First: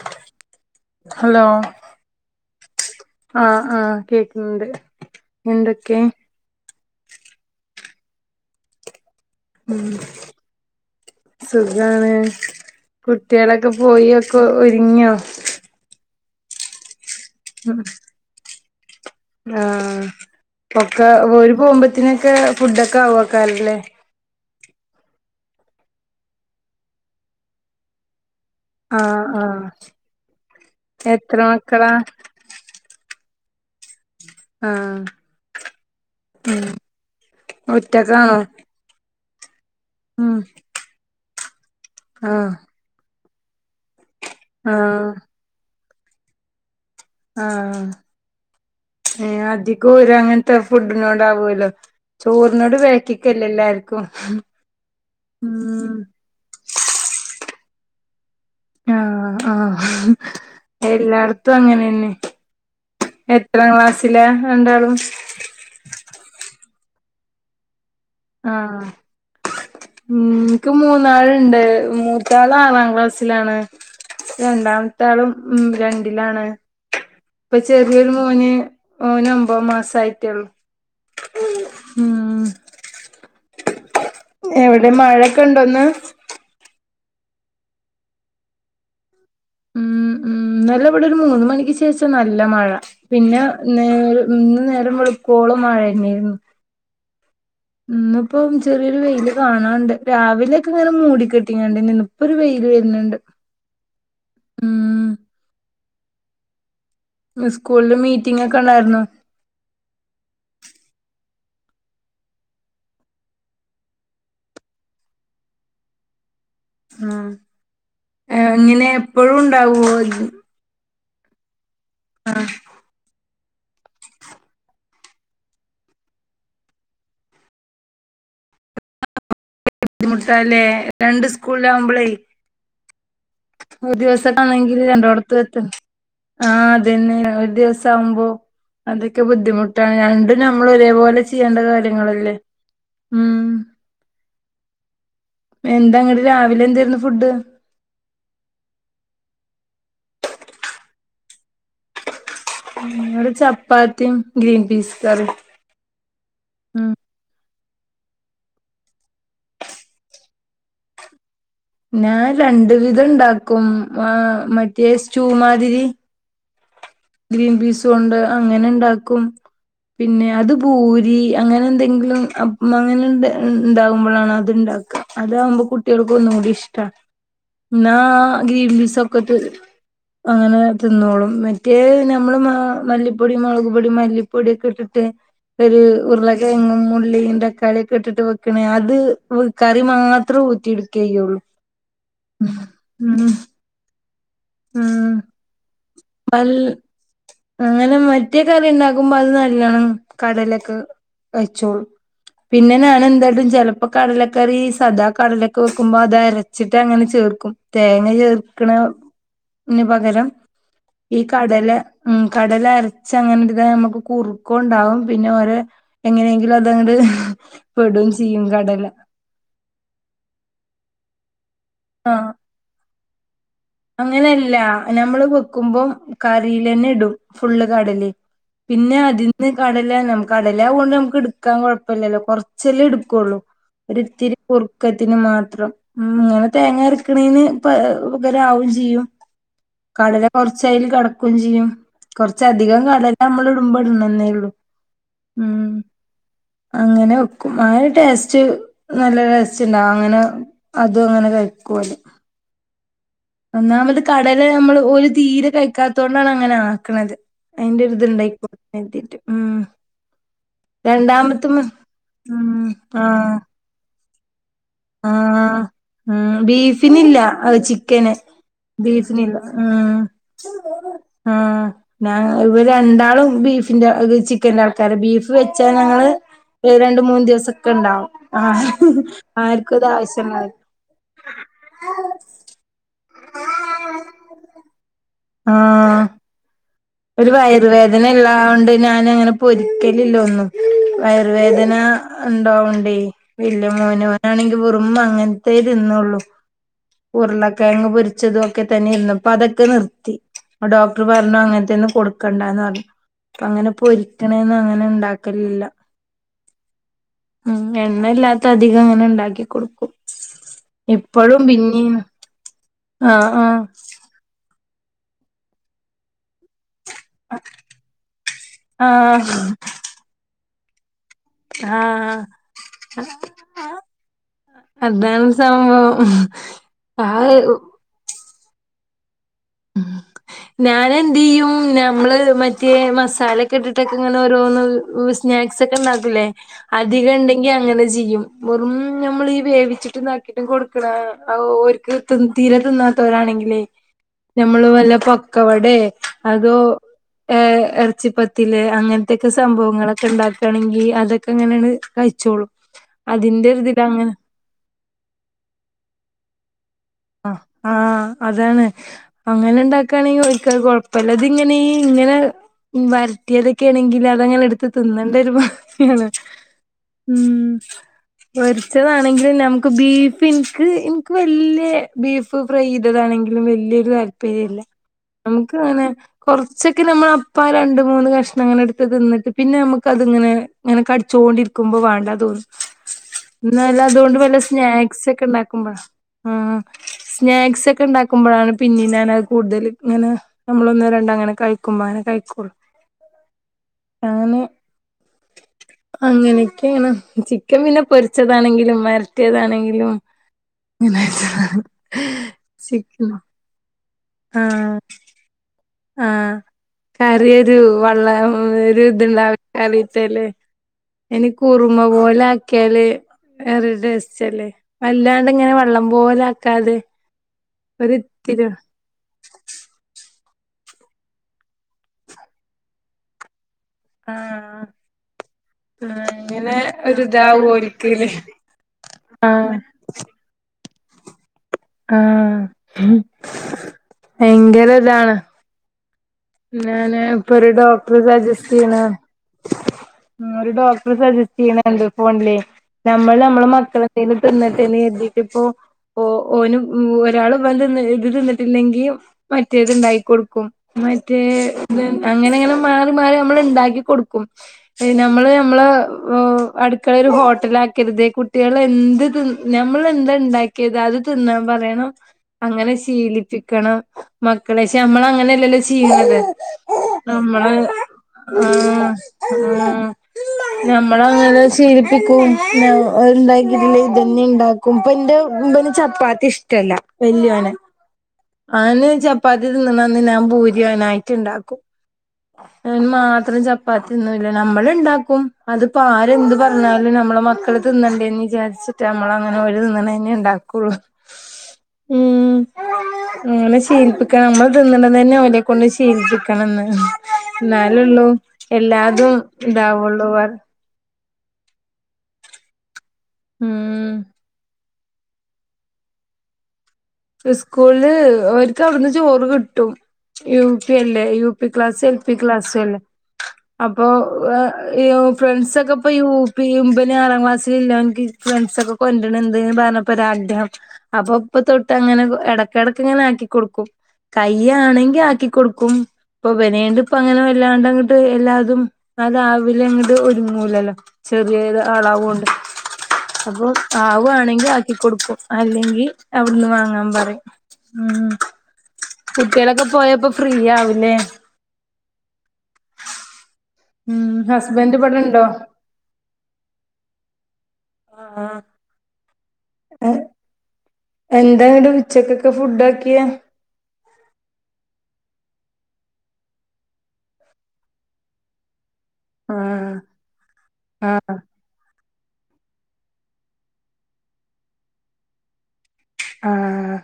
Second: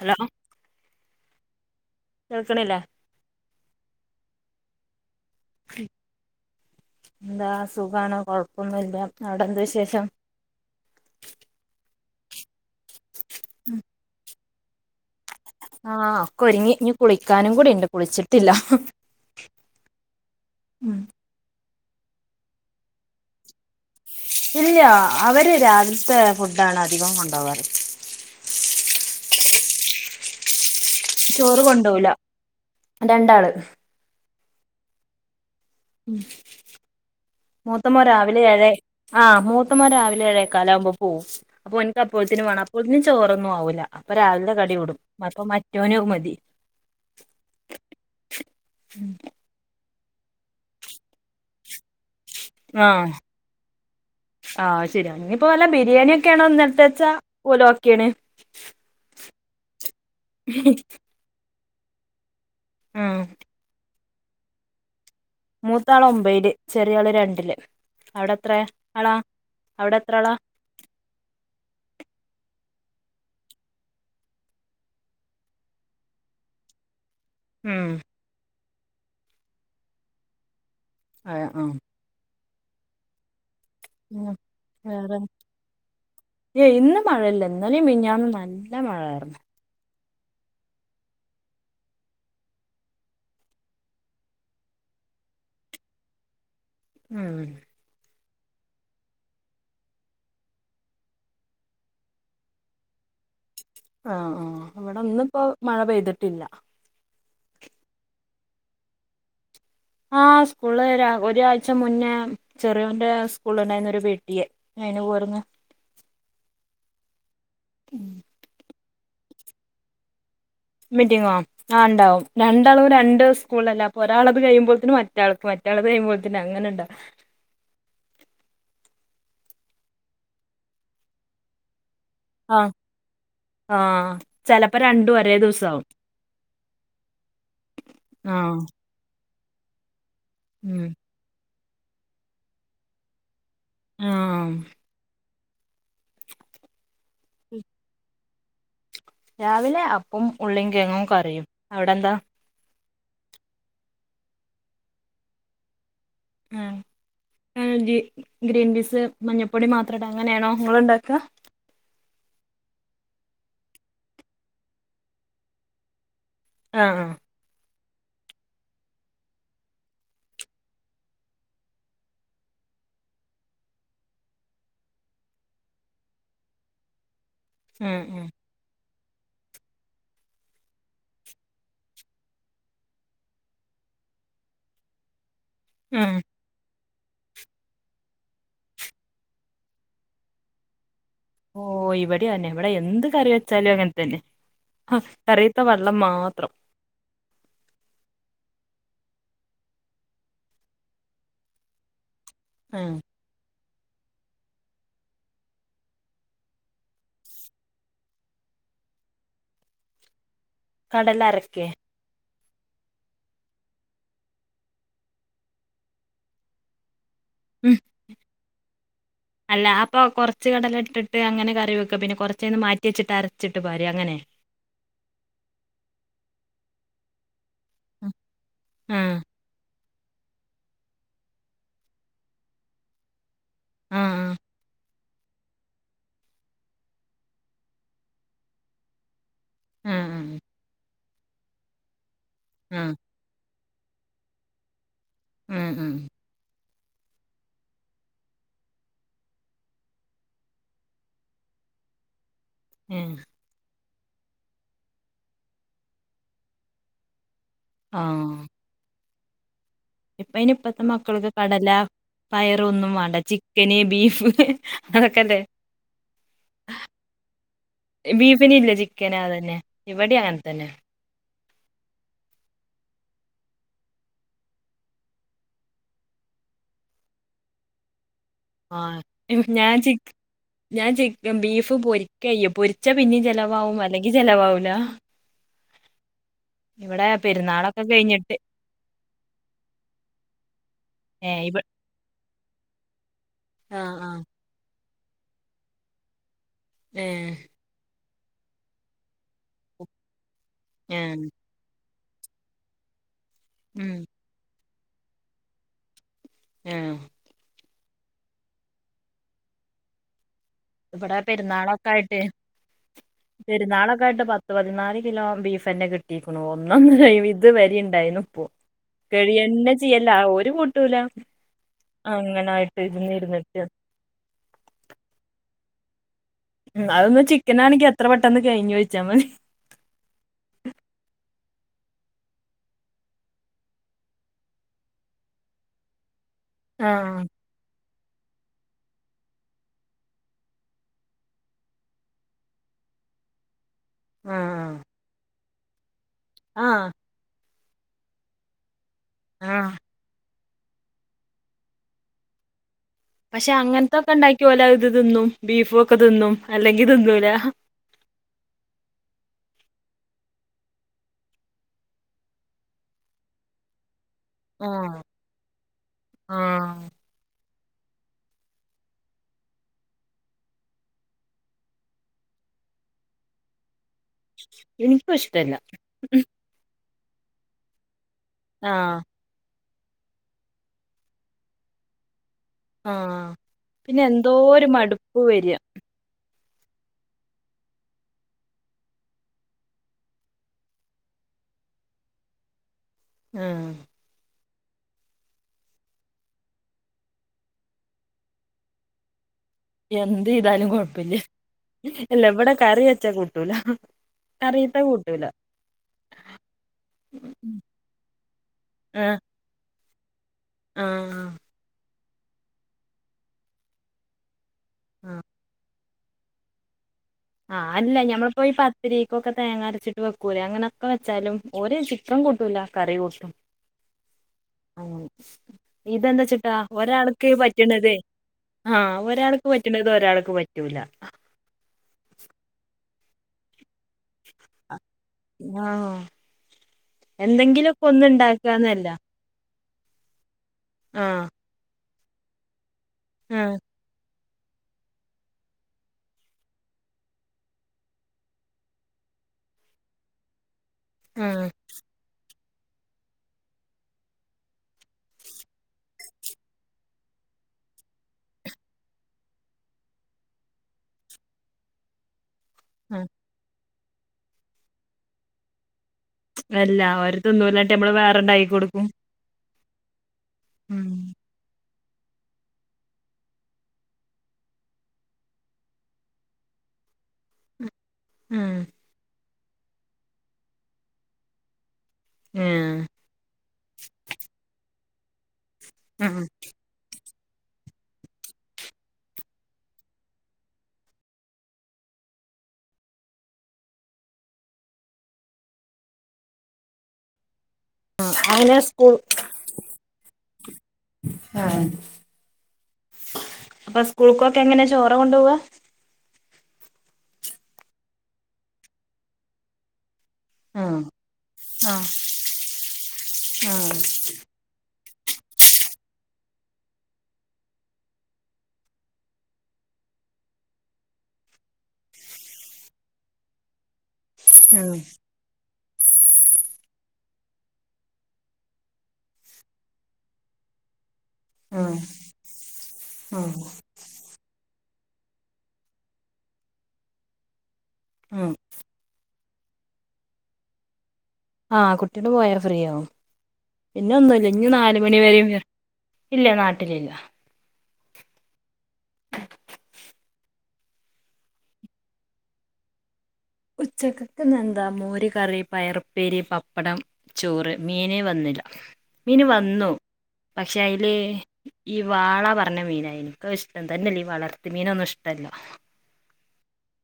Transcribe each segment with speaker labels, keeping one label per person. Speaker 1: Hello
Speaker 2: hello
Speaker 1: കേൾക്കണില്ലേ
Speaker 2: ആ ആ കേക്ക് ഉണ്ട് എന്തൊക്കെ?
Speaker 1: എന്താ സുഖാണ് കൊഴപ്പൊന്നുല്ല. അവിടെ എന്ത്
Speaker 2: ഉ
Speaker 1: വിശേഷം
Speaker 2: സുഖാണ്. കുട്ടികളൊക്കെ പോയി ഒക്കെ ഒരുങ്ങിയോ?
Speaker 1: ഒക്കൊരിങ്ങി.
Speaker 2: ആ
Speaker 1: ഉം
Speaker 2: ഒക്കെ ഓര് പോകുമ്പ ത്തിനൊക്കെ ഫുഡ് ഒക്കെ ആവക്കാരുല്ലേ?
Speaker 1: ഇല്ല അവര് രാവിലത്തെ ഫുഡാണ് അധികം കൊണ്ടോവാറ്.
Speaker 2: ആ ആ
Speaker 1: ചോറ് കൊണ്ടോവൂല രണ്ടാള്.
Speaker 2: ആ
Speaker 1: മ് മൂത്തമോൻ
Speaker 2: ഒറ്റക്കാണോ
Speaker 1: രാവിലെ ഏഴെ ആഹ് മൂത്ത മോൻ രാവിലെ എ
Speaker 2: ഉം
Speaker 1: ഏഴേക്കാലാകുമ്പോ പോവും അപ്പൊ എനിക്ക് അപ്പോഴത്തി
Speaker 2: ആഹ്
Speaker 1: വാണം അപ്പോഴത്തിന് ചോറൊന്നും ആവൂല്ല. അപ്പൊ രാവിലെ കടി ക
Speaker 2: ആഹ്
Speaker 1: കൊടുക്കും അപ്പൊ മറ്റോനും അത് മതി.
Speaker 2: ആഹ അധികോരങ്ങനത്തെ ഫുഡിനോടാവോല്ലോ? ചോറിനോട് വേക്കിക്കല്ലേ എല്ലാർക്കും.
Speaker 1: ആ ശരിയ ഇനി ഇപ്പോ വല്ല
Speaker 2: ഉം
Speaker 1: ബിരിയാണി ഒക്കെ ആണോ ഇന്നലെത്തേച്ചാ ഓല് ഓക്കെയാണ്.
Speaker 2: ആ ആഎല്ലായിടത്തും അങ്ങനെന്നെ.
Speaker 1: ആഹ്
Speaker 2: എത്ര ക്ലാസ്സില രണ്ടാളും.
Speaker 1: മൂത്താള് ഒമ്പേല് ചെറിയള് രണ്ടില്. അവിടെ എത്ര ആളാ അവിടെ എത്ര ആളാ
Speaker 2: ആഇൻക്ക് മൂന്നാള്ണ്ട് മൂത്താൾ ആറാം ക്ലാസ്സിലാണ് രണ്ടാമത്തെ ആളും ഉ രണ്ടിലാണ്. ഇപ്പൊ
Speaker 1: ഉം
Speaker 2: ചെറിയൊരു മോന് ഓന് ഒമ്പത് മാസായിട്ടേ ഒള്ളു.
Speaker 1: അതെ ആഹ്
Speaker 2: മ്
Speaker 1: ഓ
Speaker 2: എവിടെ
Speaker 1: വേറെ
Speaker 2: മഴൊക്കെ ഉണ്ടോന്ന്
Speaker 1: ഏ ഇന്ന്. മഴയില്ല ഇന്നലിം മിനിഞ്ഞാന്നും നല്ല മഴായിരുന്നു.
Speaker 2: മ് മ് ഇന്നലെ ഇവിടെ ഒരു മൂന്ന് മണിക്ക് ശേഷം നല്ല മഴ പിന്നെ നേ ഇന്ന് നേരം വളക്കോളം. ഇപ്പ മഴെന്നേനു.
Speaker 1: മ്
Speaker 2: ഇന്ന് ഇപ്പം ചെറിയൊരു വെയില് കാണാണ്ട് രാവിലെയൊക്കെ ഇങ്ങനെ മൂടി കെട്ടിങ്ങാണ്ടനേന്നു ഇപ്പൊ ഒരു വെയില്. വരുന്നുണ്ട്.
Speaker 1: ആ ആ ഇവിടെ
Speaker 2: ഉം
Speaker 1: ഇന്ന് ഇപ്പോ മഴ പെയ്തിട്ടില്ല.
Speaker 2: സ്കൂളില് മീറ്റിംഗ ഒക്കെ ഇണ്ടായിരുന്നു.
Speaker 1: ആ സ്കൂള് ഒരാഴ്ച മുന്നേ ചെറിയോന്റെ സ്കൂള ഉണ്ടായിരുന്ന ഒരു വെട്ടിയെ [unintelligible]
Speaker 2: ഉം ഏഹ് ഇങ്ങനെ എപ്പോഴും ഉണ്ടാവുവോ ഇത്
Speaker 1: മീറ്റിങ്ങോ ആ ഉണ്ടാവും രണ്ടാളും രണ്ട് സ്കൂളല്ല അപ്പോ ഒരാളത് കഴിയുമ്പോഴത്തന്നന് മറ്റാൾക്ക് മറ്റളൾത് കഴിയുമ്പോഴത്തന്നന് അങ്ങനെ ഉണ്ടാ
Speaker 2: [unintelligible] ബുദ്ധിമുട്ടാല്ലേ രണ്ട് സ്കൂളില് ആകുമ്പളേ
Speaker 1: ആ
Speaker 2: ഒരു ദിവസം ആണെങ്കില്
Speaker 1: ഒരേ
Speaker 2: രണ്ടോടത്ത് [unintelligible]
Speaker 1: ദിവസാവും
Speaker 2: ആഹ് അതന്നെ ഒരു ദിവസം ആവുമ്പോ
Speaker 1: ആഹ്
Speaker 2: അത് [unintelligible] ബുദ്ധിമുട്ടാണ് രണ്ടും നമ്മള്
Speaker 1: ഉം
Speaker 2: ഒരേപോലെ ചെയ്യേണ്ട കാര്യങ്ങളല്ലേ ഉം
Speaker 1: ആഹ്
Speaker 2: എന്താ ഇങ്ങട്‌ രാവിലെ എന്തായിരുന്നു ഫുഡ്?
Speaker 1: രാവിലെ അപ്പോം ഉള്ളീം കിഴങ്ങും കറിയും. അവിടെ എന്താ?
Speaker 2: ഇവിടെ ചപ്പാത്തീം ഗ്രീൻ പീസ് കറി.
Speaker 1: ആഹ് ഏഹ് ഗ്രീ, ഗ്രീൻ പീസ് മഞ്ഞപ്പൊടി മാത്രട്ട് അങ്ങനെയാണോ ഇങ്ങൾ ഉണ്ടാക്കുക
Speaker 2: ഞാൻ രണ്ട് വിധം ഉണ്ടാക്കും ആ മറ്റേ സ്റ്റൂ മാതിരി
Speaker 1: ആഹ് ആഹ്
Speaker 2: ഗ്രീൻ പീസ കൊണ്ട് അങ്ങനെ ഇണ്ടാക്കും പിന്നെ അത് പൂരി അങ്ങനെ എന്തെങ്കിലും അ അങ്ങനെ ഉണ്ട് ഉണ്ടാകുമ്പോളാണോ അതിന്റെ [unintelligible] അതകുമ്പോ കുട്ട്യാൾക്ക് ഒന്നും കൂടി ഇഷ്ടാണ്. എന്നാ
Speaker 1: ഉം ഉം
Speaker 2: ഗ്രിൻപിസ് ഒക്കെ തി അങ്ങനെ തിന്നോളും [unintelligible] [unintelligible] നമ്മള് മ മല്ലിപ്പൊടി, മുളക് പൊടി മല്ലിപ്പൊടിയൊക്കെ ഇട്ടിട്ട് [unintelligible]
Speaker 1: ഉം
Speaker 2: ഉരുളക്കിഴങ്ങും ഉ ഉള്ളിയും തക്കാളിയൊക്കെ ഇട്ടിട്ട് വെക്കണ്. അത് കറി മാത്രം ഊറ്റിടു
Speaker 1: ഓ ഇവിടെ അതന്നെ ഇവിടെ എന്ത്
Speaker 2: ഉം
Speaker 1: കറി വെച്ചാലും അങ്ങനെ തന്നെ ആ
Speaker 2: ഉം
Speaker 1: കറിത്ത വെള്ളം
Speaker 2: അൽ
Speaker 1: മാത്രം
Speaker 2: അങ്ങനെ മറ്റേ കറി ഉണ്ടാക്കുമ്പോ അത് നല്ലോണം കടലൊക്കെ കയ്ച്ചോളും പിന്നെ
Speaker 1: ഉം
Speaker 2: ഞാൻ എന്തായിട്ടും ചെല [unintelligible] കടലക്കറി സദാ കടലൊക്കെ വെക്കുമ്പോ അത് അരച്ചിട്ട് അങ്ങനെ ചേർക്കും തേങ്ങ ചേർക്കണ ന് പകരം ഈ കടല [unintelligible] കടല അരച്ച് അങ്ങനെ [unintelligible] നമ്മക്ക് കുറുക്കും ഉണ്ടാവും പിന്നെ ഓരോ എങ്ങനെയെങ്കിലും അതങ്ങട്
Speaker 1: ഉം
Speaker 2: പെടും ചെയ്യും കടല
Speaker 1: അല്ല അപ്പൊ കൊറച്ച് കടല ഇട്ടിട്ട് അങ്ങനെ ക
Speaker 2: ആഹ്
Speaker 1: പാര അങ്ങനെ
Speaker 2: അങ്ങനെല്ല നമ്മള് വെക്കുമ്പോം കറി [unintelligible] ഇടും ഫുള്ള് കടലയും പിന്നെ
Speaker 1: ആഹ്
Speaker 2: അതിന്ന് കട [unintelligible] നമുക്ക് കടലാ കൊണ്ട് നമുക്ക് എടുക്കാൻ കുഴപ്പമില്ലല്ലോ കുറച്ചല്ലേ എടുക്കുള്ളൂ
Speaker 1: ആഹ്
Speaker 2: ഒരിത്തിരി കുറുക്കത്തിന് മാത്രം ഉം ഇങ്ങനെ തേങ്ങ അരക്കണേന് പ പകരാവേം ചെയ്യും
Speaker 1: ആഹ്
Speaker 2: കടല
Speaker 1: ആഹ്
Speaker 2: കുറച്ചയില് കട [unintelligible] ചെയ്യും കൊറച്ചധികം
Speaker 1: ആഹ്
Speaker 2: കടല നമ്മൾ ഇടുമ്പ ഇടണെന്നേ ഉള്ളു
Speaker 1: ഉം ഉം
Speaker 2: അങ്ങനെ വെക്കും ആ ഒരു ടേസ്റ്റ് നല്ല ടേസ്റ്റ് ഉണ്ടാവും അങ്ങനെ അതും അങ്ങനെ കഴ് [unintelligible]
Speaker 1: ഉം
Speaker 2: ഒന്നാമത് കടല് നമ്മള് ഒരു തീരെ കഴിക്കാത്തു കൊണ്ടാണ് അങ്ങനെ ആക്കണത് അതിന്റെ ഒരിത് ഇണ്ടാക്കി
Speaker 1: ആഹ്
Speaker 2: കൊടുക്കാൻ വേണ്ടീട്ട് ഉം
Speaker 1: ഇപ്പ ഇനി ഇപ്പത്തെ മക്കളൊക്കേ
Speaker 2: രണ്ടാമത്തെ മ
Speaker 1: കടല
Speaker 2: ഉം
Speaker 1: പയറ് ഒന്നും വേണ്ട
Speaker 2: ആഹ്
Speaker 1: ചിക്കന് ബീഫ് അതൊക്കെല്ലേ
Speaker 2: ആഹ് ഉം ബീഫിനില്ല ആ ചിക്കന്
Speaker 1: ബീഫിനില്ലേ ചിക്കന്
Speaker 2: ബീഫിനില്ല
Speaker 1: അതന്നെ
Speaker 2: ഉം
Speaker 1: ഇവിടെ അങ്ങനെ തന്നെ
Speaker 2: ആ ഞ ഇവ രണ്ടാളും ബീഫിന്റെ ചിക്കന്റെ ആൾക്കാര് ബീഫ് വെച്ചാ ഞങ്ങള് രണ്ട് മൂന്നു ദിവസൊക്കെ ഉണ്ടാവും ആ
Speaker 1: ഇപ്പ ഞാൻ
Speaker 2: ആർക്കും ഇത്
Speaker 1: ചിക്ക്
Speaker 2: ആവശ്യ [unintelligible]
Speaker 1: ഞാൻ ചിക്കൻ ബീഫ് പൊരിക്ക ചെയ്യാ പൊരിച്ചാ പിന്നെ ചെലവാവും അല്ലെങ്കി ചെലവാവൂല
Speaker 2: ആ
Speaker 1: ഇവിടെ
Speaker 2: ഒരു
Speaker 1: പെരുന്നാളൊക്കെ
Speaker 2: വയറുവേദന
Speaker 1: കഴിഞ്ഞിട്ട്
Speaker 2: ഇള്ളാണ്ട് ഞാൻ ഇങ്ങനെ പൊരിക്കലില്ല ഒന്നും
Speaker 1: ഏ ഇവ
Speaker 2: വയറുവേദന [unintelligible] വലിയ
Speaker 1: ആഹ്
Speaker 2: മോന്
Speaker 1: ആഹ്
Speaker 2: ഓനാനെങ്കി വെറും ഉമ്മ അങ്ങനത്തെേ തിന്നുള്ളു
Speaker 1: ഏ
Speaker 2: ഉരുളക്കെഴങ്ങ് പൊരി [unintelligible] തന്നെ ഇന്നും ഇപ്പൊ അതൊക്കെ നിർത്തി
Speaker 1: ഏ
Speaker 2: ഡോക്ടർ പറഞ്ഞു അങ്ങനത്തെ ഒന്നും കൊടുക്കണ്ടാന്ന് പറഞ്ഞു ഇപ്പം അങ്ങനെ
Speaker 1: ഉം
Speaker 2: പൊരിക്കണെ ഒന്നും അങ്ങനെ ഉണ്ടാക്കലില്ല
Speaker 1: ആ
Speaker 2: ഉ എണ്ണയില്ലാത്ത അധികം ഇങ്ങനെ ഉണ്ടാക്കി കൊടുക്കും
Speaker 1: ഇവിടെ
Speaker 2: ഇപ്പഴും
Speaker 1: പെരുന്നാളൊക്കെ
Speaker 2: പിന്നീം
Speaker 1: ആയിട്ട്
Speaker 2: ആഹ് ആഹ്
Speaker 1: പെരുന്നാളൊക്കെ ആയിട്ട് പത്ത് പതിനാല് കിലോ ബീഫന്നെ കിട്ടീക്കുണു ഒന്ന ഒന്ന് കഴിയുമ്പോൾ ഇത് വരെ ഉണ്ടായിരുന്നു ഇപ്പ
Speaker 2: ആഹ്
Speaker 1: കഴിയന്നെ ചെയ്യല്ല ഓര് കൂട്ടൂല
Speaker 2: ആ
Speaker 1: അങ്ങനായിട്ട് ഇരുന്നിരുന്നിട്ട്
Speaker 2: അതാണ് സംഭവം
Speaker 1: ഉ അതൊന്ന്
Speaker 2: ആഹ്
Speaker 1: ചിക്കനാണെങ്കി എത്ര പെട്ടെന്ന് കഴിഞ്ഞ് വെച്ചാൽ മതി
Speaker 2: ഞാനെന്തെയ്യും നമ്മള് മറ്റേ മസാലൊക്കെ ഇട്ടിട്ടൊക്കെ ഇങ്ങനെ ഓരോന്ന് സ്നാക്സ് ഒക്കെ ഉണ്ടാക്കൂലേ അധികം
Speaker 1: ആഹ്
Speaker 2: ഉണ്ടെങ്കി അങ്ങനെ ചെയ്യ് ചെയ്യും വെറും നമ്മള് വേവിച്ചിട്ട് ആക്കിട്ടും കൊടുക്കണ അത് ഓര്ക്ക് തീരെ തിന്നാത്ത ഇവിടാണെങ്കിലേ നമ്മള്
Speaker 1: ആഹ്
Speaker 2: വല്ല പൊക്കവടെ അതോ
Speaker 1: ആഹ്
Speaker 2: ഏ ഇറച്ചിപ്പത്തിൽ അങ്ങനെ ത്തെക്കെ
Speaker 1: ആഹ്
Speaker 2: സംഭവങ്ങളൊക്കെ ഉണ്ടാക്കുകയാണെങ്കിൽ അതൊക്കെ അങ്ങനെയാണ് കഴിച്ചോളും അതിന്റെ
Speaker 1: പക്ഷെ
Speaker 2: ഒരിതില് അങ്ങനെ
Speaker 1: അങ്ങനത്തൊക്കെ ഉണ്ടാക്കിയോല് ഇത് തിന്നും ബീഫും ഒക്കെ തിന്നും അല്ലെങ്കിൽ
Speaker 2: ആ ആ അതാണ് അങ്ങനെണ്ടാക്ക അങ്ങനാണങ്കി ഇവർക്ക് കുഴപ്പല്ല ഇത് ഇങ്ങനെ ഇങ്ങനെ വരട്ടിയതൊക്കെ ആണെങ്കിൽ അങ്ങനെ എടുത്ത്
Speaker 1: ആഹ്
Speaker 2: തിന്നേണ്ട ഒരു ബാക്കിയാണ്
Speaker 1: ആഹ്
Speaker 2: ഉ പെരിച്ചതാണെങ്കിൽ നമുക്ക് ബീഫ് എനിക്ക് എനിക്ക് വല്യ ബീഫ് ഫ്രൈ ചെയ്തതാണെങ്കിലും വലിയൊരു താല്പര്യ ഇല്ല
Speaker 1: എനിക്കും ഇഷ്ടല്ല
Speaker 2: നമുക്ക് ഇങ്ങനെ കുറച്ച നമ്മള് അപ്പാ രണ്ട് മൂന്ന് കഷ്ണം അങ്ങനെ എടുത്ത്
Speaker 1: ആഹ്
Speaker 2: തിന്നിട്ട് പിന്നെ നമുക്ക് അത് ഇങ്ങനെ ഇങ്ങനെ കടിച്ചോണ്ടിരിക്കുമ്പോ വാണ്ടതോന്നും
Speaker 1: ആഹ്
Speaker 2: ഇന്ന് വല്ല
Speaker 1: പിന്നെ
Speaker 2: അതുകൊണ്ട്
Speaker 1: എന്തോ
Speaker 2: വല്ല
Speaker 1: ഒരു
Speaker 2: സ്നാക്സ്
Speaker 1: മടുപ്പ്
Speaker 2: ഒക്കെ
Speaker 1: വരിക
Speaker 2: ഉണ്ടാക്കുമ്പോ [unintelligible] സ്നാക്സ് ഒക്കെ ഉണ്ടാക്കുമ്പോഴാണ് പിന്നെ ഞാനത് കൂടുതൽ ഇങ്ങനെ നമ്മളൊന്നോ രണ്ടോ അങ്ങനെ കഴിക്കുമ്പോ അങ്ങനെ കഴിക്കോളു
Speaker 1: ആഹ്
Speaker 2: ഞാന് അങ്ങനെയൊക്കെയാണ് ചിക്കൻ പിന്നെ പൊരിച്ചതാണെങ്കിലും വര വരട്ടിയതാണെങ്കിലും ഇങ്ങനെ
Speaker 1: ഇല്ല ഇവിടെ കറി വെച്ചാ കൂട്ടൂല കറിത്തെ കൂട്ടൂല
Speaker 2: ആ കറിയൊരു വെള്ളം ഒരു
Speaker 1: ആഹ്
Speaker 2: ഇത്ണ്ടാവില്ല കറിത്തേത് ഇനി
Speaker 1: ആഹ്
Speaker 2: കുറുമ പോലെ ആക്കിയാല് വേറൊരു ട്ടേസ്റ്റ് അല്ലേ വല്ലാണ്ട് ഇങ്ങനെ വെള്ളം പോലെ ആക്കാതെ
Speaker 1: ആ അല്ല ഞമ്മളപ്പോ
Speaker 2: ഒരിത്തിരി
Speaker 1: ഈ പത്തരിക്കൊക്കെ തേങ്ങ അരച്ചിട്ട് വെക്ക കൂലെ അങ്ങനൊക്കെ വെച്ചാലും ഓര് ചിക്കൻ കൂട്ടൂല കറി കൂട്ടും
Speaker 2: ആഹ്
Speaker 1: ആ
Speaker 2: ആഹ്
Speaker 1: ഇതെന്താ ചിട്ടാ
Speaker 2: ഇങ്ങനെ
Speaker 1: ഒരാൾക്ക്
Speaker 2: ഒരിതാവും
Speaker 1: പറ്റണതെ
Speaker 2: ഓൽക്ക്ല്ലേ
Speaker 1: ആ ഒരാൾക്ക്
Speaker 2: ആഹ്
Speaker 1: പറ്റണത് ഒരാൾക്ക് പറ്റൂല
Speaker 2: ആ ഭയങ്കര ഇതാണ്
Speaker 1: ആഹ്
Speaker 2: ഞാന് ഇപ്പൊ ഒരു
Speaker 1: എന്തെങ്കിലൊക്കെ
Speaker 2: ഡോക്ടർ
Speaker 1: ഒന്ന്
Speaker 2: സജസ്റ്റ് ചെയ്യണ
Speaker 1: ഇണ്ടാക്കാന്നല്ല
Speaker 2: ആ ഒരു ഡോക്ടർ
Speaker 1: ആഹ്
Speaker 2: സജസ്റ്റ് ചെയ്യണത് കണ്ടു ഫോണിലേ നമ്മള് നമ്മള
Speaker 1: ആഹ്
Speaker 2: മക്കൾതേലും തിന്നട്ടിനി എണിട്ടിപ്പോ ഓ ഓന് ഒരാൾ വ ത് ഇത് തിന്നിട്ടില്ലെങ്കി മറ്റേത് ഇണ്ടാക്കി കൊടുക്കും മറ്റേ
Speaker 1: ആഹ്
Speaker 2: അങ്ങനെങ്കനം മാറി മാറി നമ്മള് ഇണ്ടാക്കി കൊടുക്കും നമ്മള് നമ്മള് അടുക്കള ഒരു ഹോട്ടലാ ഉണ്ടാക്കരുത് കുട്ടികൾ എന്ത് തിന്ന ഞമ്മള് എന്ത് ഉണ്ടാക്കിയത് അത് തിന്നാൻ പറയണം അങ്ങനെ
Speaker 1: ആഹ്
Speaker 2: ശീലിപ്പിക്ണംമക്കളെെ പക്ഷേ നമ്മള അങ്ങനെയല്ല. ല്ലോ ചെയണത്
Speaker 1: അല്ല ഓര്
Speaker 2: നമ്മള്
Speaker 1: തിന്നൂലാഞ്ഞിട്ട് നമ്മള് വേറെണ്ടാക്കി കൊടുക്കും
Speaker 2: ആ
Speaker 1: ഉം
Speaker 2: നമ്മള അങ്ങന ശ [unintelligible] ഇണ്ടാക്കും ഇപ്പ ഇന്റെ മുബുന് ചപ്പാത്തി ഇഷ്ടല്ല വല്ല്യോന്
Speaker 1: ഉം
Speaker 2: അവന് ചപ്പാതിതിന്ന്ന്നന്ന് ഞാൻ ബൂരി അവനായിട്ട് ഇണ്ടാക്കും
Speaker 1: ഏഹ്
Speaker 2: അവന്‌മാത്രം ചപ്പാത്തിന്നൂല്ല നമ്മള് ഇണ്ടാക്കും അത്പ്പോ
Speaker 1: ആഹ്
Speaker 2: ആരെന്ത് പറഞ്ഞാലും നമ്മളെ മക്ക് മക്കള് തിന്നണ്ടേന്ന് വിചാരിച്ചിട്ട് നമ്മള് അങ്ങനെ ഓല്തിന്ന്ണന്നെ ഇണ്ടാക്കുള്ളു ഉം അങ്ങനെ ശീലിപ്പിക്കണം നമ്മള് തിന്ന്ണ തന്നെ ഓലെകൊണ്ട് ശീലിപ്പിക്കണംന്ന് എന്നാലൊള്ളൂ
Speaker 1: ആഹ് അങ്ങനെ സ്കൂൾ
Speaker 2: എല്ലാതും ഇതാവുള്ളൂ വേർ
Speaker 1: ആഹ അപ്പ
Speaker 2: ഉം
Speaker 1: സ്കൂൾക്കൊക്കെ എങ്ങനെ ചോറാ കൊണ്ടോവാ
Speaker 2: സ്കൂൾല് ഓൽക്കവ്ടുന്ന് ചോറ് കിട്ടും യു പി
Speaker 1: ആഹ്
Speaker 2: അല്ലേ യു പി ക്ലാസ്
Speaker 1: ആഹ്
Speaker 2: എൽ പി ക്ലാസൊല്ലേ
Speaker 1: ആഹ്
Speaker 2: അപ്പൊ ഫ്രണ്ട്സ് ഒക്കെ ഇപ്പ യു പിം പിനെ ആറാം ക്ലാസ്സൽല്ല ഓൻക്കിഫ്രണ്ട്സ്ഒക്കെ കൊണ്ട്ണ് പറ ണ്ട്റർപ്പം [unintelligible] അപ്പൊ ഇപ്പൊ തൊട്ട്- ത് അങ്ങനെ എടക്കടക്ക് ഇങ്ങനെ ആക്കി കൊടുക്കും
Speaker 1: ആഹ്
Speaker 2: കയ്യാണെങ്കി ആക്കി കൊടുക്കും ഇപ്പൊ പനി ആയോണ്ട് ഇപ്പ അങ്ങനെ വല്ലാണ്ട് അങ്ങട്ട് എല്ലാതും ആരാവിലെ അങ്ങട്ട് ഒരുങ്ങൂലല്ലോ ചെറിയൊരു
Speaker 1: ആഹ്
Speaker 2: ആളാവോണ്ട്
Speaker 1: ആഹ്
Speaker 2: അപ്പൊ ആവാണെങ്കിൽ ആക് ക്കി കൊടുക്കും അല്ലെങ്കിൽ അവിട്ന്ന് വാങ്ങാൻ പറയും
Speaker 1: ഉം
Speaker 2: കുട്ടികളൊക്കെ പോയപ്പോ ഫ്രീ ആവുംല്ലേ
Speaker 1: ആഹ കുട്ടകള്പോയാല് ഫ്രീയാവും പിന്നെ
Speaker 2: ഉം
Speaker 1: ഒന്നുംല്ല ഇഞ്
Speaker 2: ഹസ്ബൻഡ്
Speaker 1: നാല് മണി വരെ
Speaker 2: ഇവിടെണ്ടോ
Speaker 1: ഇല്ല നാട്ടിലില്ല
Speaker 2: ആഹ് അഅ് എന്താങ്ങട്ട് ഉച്ചക്കെക്ക് ഫുഡാക്ക്യാ
Speaker 1: ഉച്ചക്കക്ക് ഇന്നെന്താ മോര് കറി പയർ ഉപ്പേരി പപ്പടം ചോറ് മീൻവന്നില്ല മീന് വന്നു
Speaker 2: ആഹ്
Speaker 1: പക്ഷെ അയില്
Speaker 2: ആഹ്
Speaker 1: ഈ വാള പറഞ്ഞ മീനെയ്നി ഇൻക്ക് ഇഷ്ടം തന്നെല്ല ഈ വളർത്തി മീനൊന്നും ഇഷ്ട്ടല്ല
Speaker 2: ആഹ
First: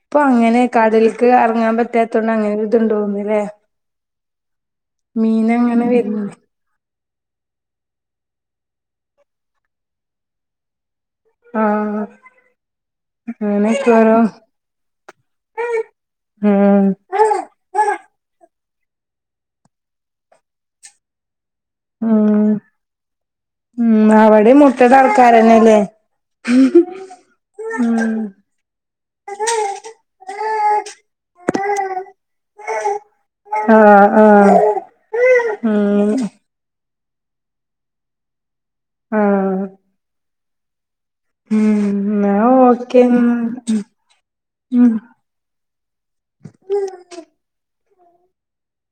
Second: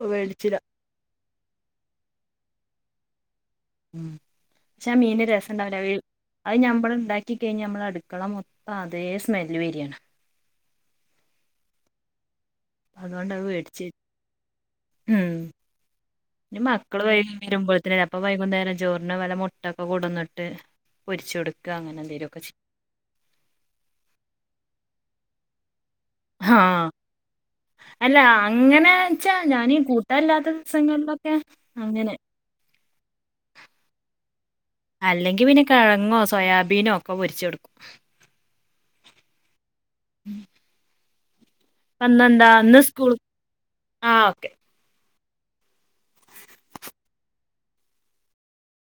Speaker 2: ഇപ്പൊ
Speaker 1: വേടിച്ചില്ല
Speaker 2: അങ്ങനെ കടല്ക്ക് അറങ്ങാൻ പറ്റാത്തോണ്ട് അങ്ങനെ കിട്ട് ട്ട് തോന്നില്ലേ
Speaker 1: ഉം ക്ഷെ ആ മീന്റെ രസം ഇണ്ടാവുല്ലാ ഈ
Speaker 2: വര്ണ്ട്
Speaker 1: അഅ് ഞാൻ മ്പടെ ഇണ്ടാക്കി ക്കി കഴിഞ്ഞൽ നമ്മളഅട്ക്കള മൊത്തം അതേ സ്മെല്ല് വര്യാണ്
Speaker 2: ആഹ
Speaker 1: അതുകൊണ്ട് അത് വേടിച്ച്
Speaker 2: അങ്ങനെക്കോരോ
Speaker 1: ഉം ഇനി
Speaker 2: ഉം
Speaker 1: മക്കള് വൈകി വരുമ്പോയ്ത്തിനല്ലേ അപ്പ വൈകുന്നേരം ചോറിന് വല്ല മുട്ടൊക്കെ കൊട്ന്ന്ട്ട് പൊരിച്ച് കൊട്ക്
Speaker 2: ഉം ഉം അവിടിം മുട്ടടെ ആൾക്കാരന്നല്ലേ
Speaker 1: ആഹ അല്ല അങ്ങനെ ച്ചാ ഞാന് കൂട്ടാല്ലാത്ത ദിവസങ്ങളിലൊക്കെ അങ്ങനെ
Speaker 2: ആഹ് ആഹ്
Speaker 1: അല്ലെങ്കി പിന്നെ
Speaker 2: ഉം
Speaker 1: കഴങ്ങോ സോയാബീനോ ഒക്കെ പൊരിച്ച്കൊടുക്കും
Speaker 2: ആഹ്
Speaker 1: [inaudible]
Speaker 2: ഉം
Speaker 1: ഇപ്പ
Speaker 2: ന്നാ
Speaker 1: ഇന്നെന്താ ഇന്ന്
Speaker 2: ഓക്കെ
Speaker 1: സ്കൂൾ ആഹ് ഓക്കെ
Speaker 2: ഉ ഉ